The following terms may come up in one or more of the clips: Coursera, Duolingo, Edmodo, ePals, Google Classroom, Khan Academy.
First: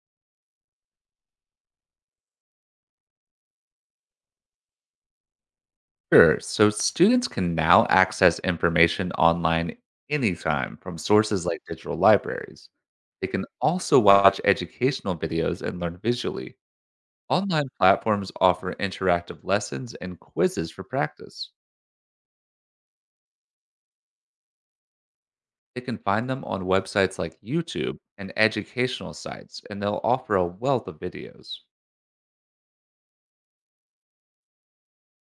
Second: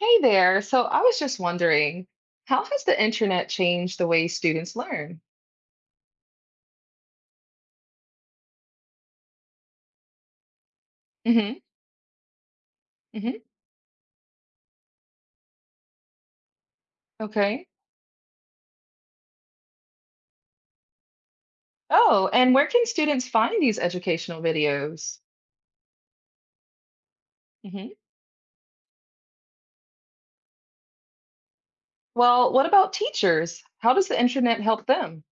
Hey there. So I was just wondering, how has the internet changed the way students learn? Sure. So students can now access information online anytime from sources Hmm. like digital libraries. They Hmm. can also watch educational videos and learn visually. Okay. Online platforms offer interactive lessons and quizzes for practice. Oh, and where can students find these educational videos? They can find them on websites like Hmm. YouTube and educational sites, and they'll offer a wealth of videos. Well, what about teachers? How does the internet help them?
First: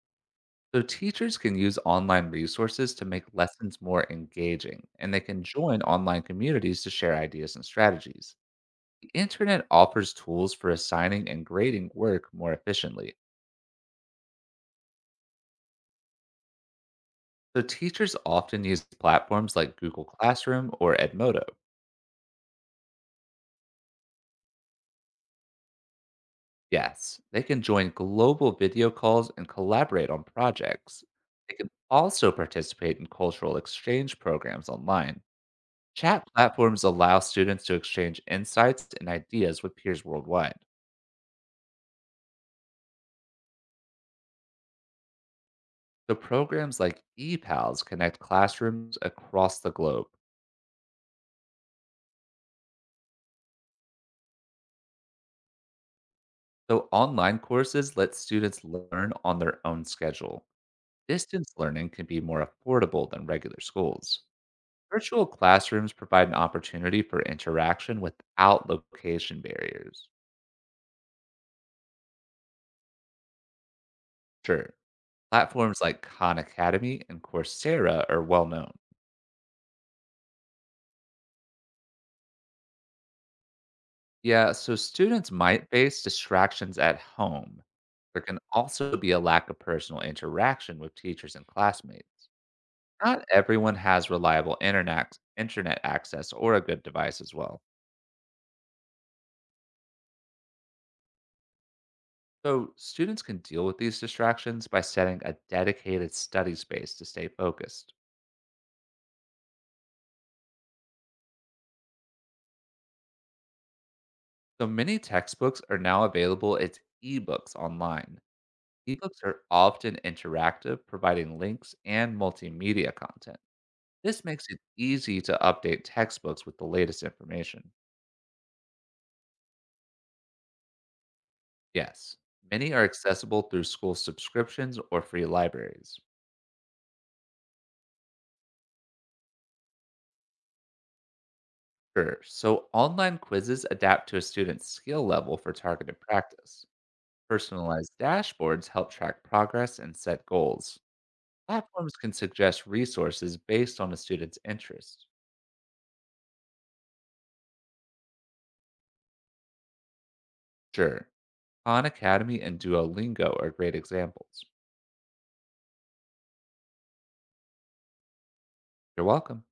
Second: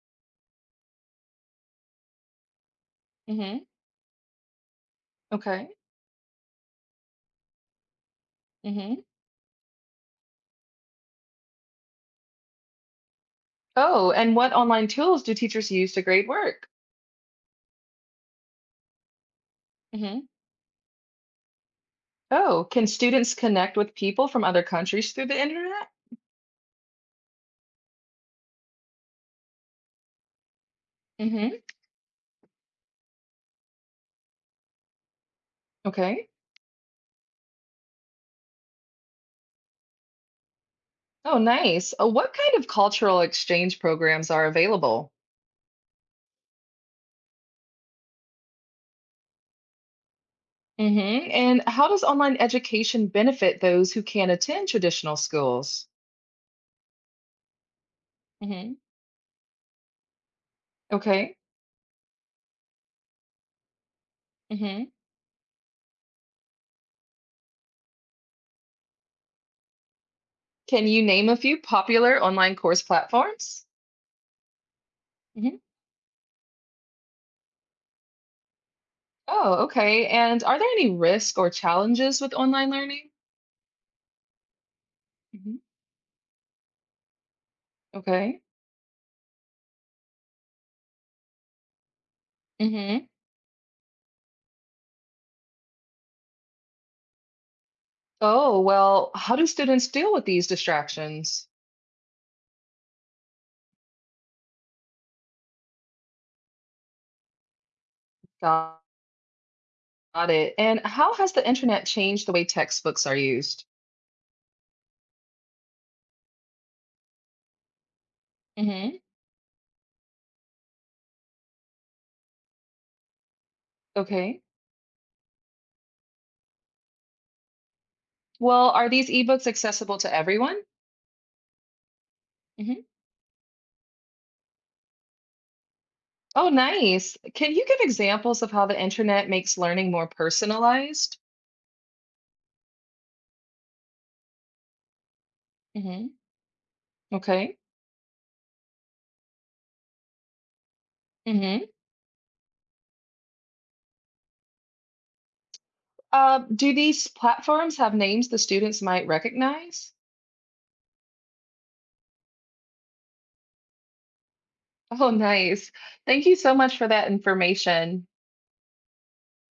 So, teachers can use online resources to make Hmm. lessons more engaging, and they can Okay. join online communities to share ideas and strategies. Hmm. The internet offers tools for assigning and grading work more efficiently. Oh, and what online tools do teachers use to grade work? So teachers often use platforms like Google Hmm. Classroom or Edmodo. Oh, can students connect with people from other countries through the internet? Yes, they can join global video calls and collaborate on projects. They Hmm. can also participate in cultural exchange programs online. Chat Okay. platforms allow students to exchange insights and ideas with peers worldwide. Oh, nice. What kind of cultural exchange programs are available? The programs like ePals connect classrooms across the globe. Mm-hmm. And how does online education benefit those who can't attend traditional schools? So, online courses let students Hmm. learn on their own schedule. Okay. Distance learning can be more affordable than regular schools. Hmm. Virtual classrooms provide an opportunity for interaction without location barriers. Can you name a few popular online course platforms? Sure, Hmm. platforms like Khan Academy and Coursera are well known. Oh, okay. And are there any risks or challenges with online learning? Yeah, so students Hmm. might face distractions at home. There can Okay. also be a lack of personal interaction with teachers and classmates. Hmm. Not everyone has reliable internet access or a good device as well. Oh, well, how do students deal with these distractions? So students can deal with these distractions by setting a dedicated study space to stay focused. Got it. And how has the internet changed the way textbooks are used? So many textbooks are now available as ebooks online. Hmm. Ebooks are often interactive, providing links and multimedia content. This Okay. makes it easy to update textbooks with the latest information. Well, are these ebooks accessible to everyone? Yes, many are accessible through school subscriptions or free libraries. Oh, nice. Can you give examples of how the internet makes learning more personalized? Sure. So online quizzes adapt to a student's skill level for targeted Hmm. practice. Okay. Personalized dashboards help track progress and set goals. Hmm. Platforms can suggest resources based on a student's interest. Do these platforms have names the students might recognize? Sure. Khan Academy and Duolingo are great examples. Oh, nice. Thank you so much for that information. You're welcome.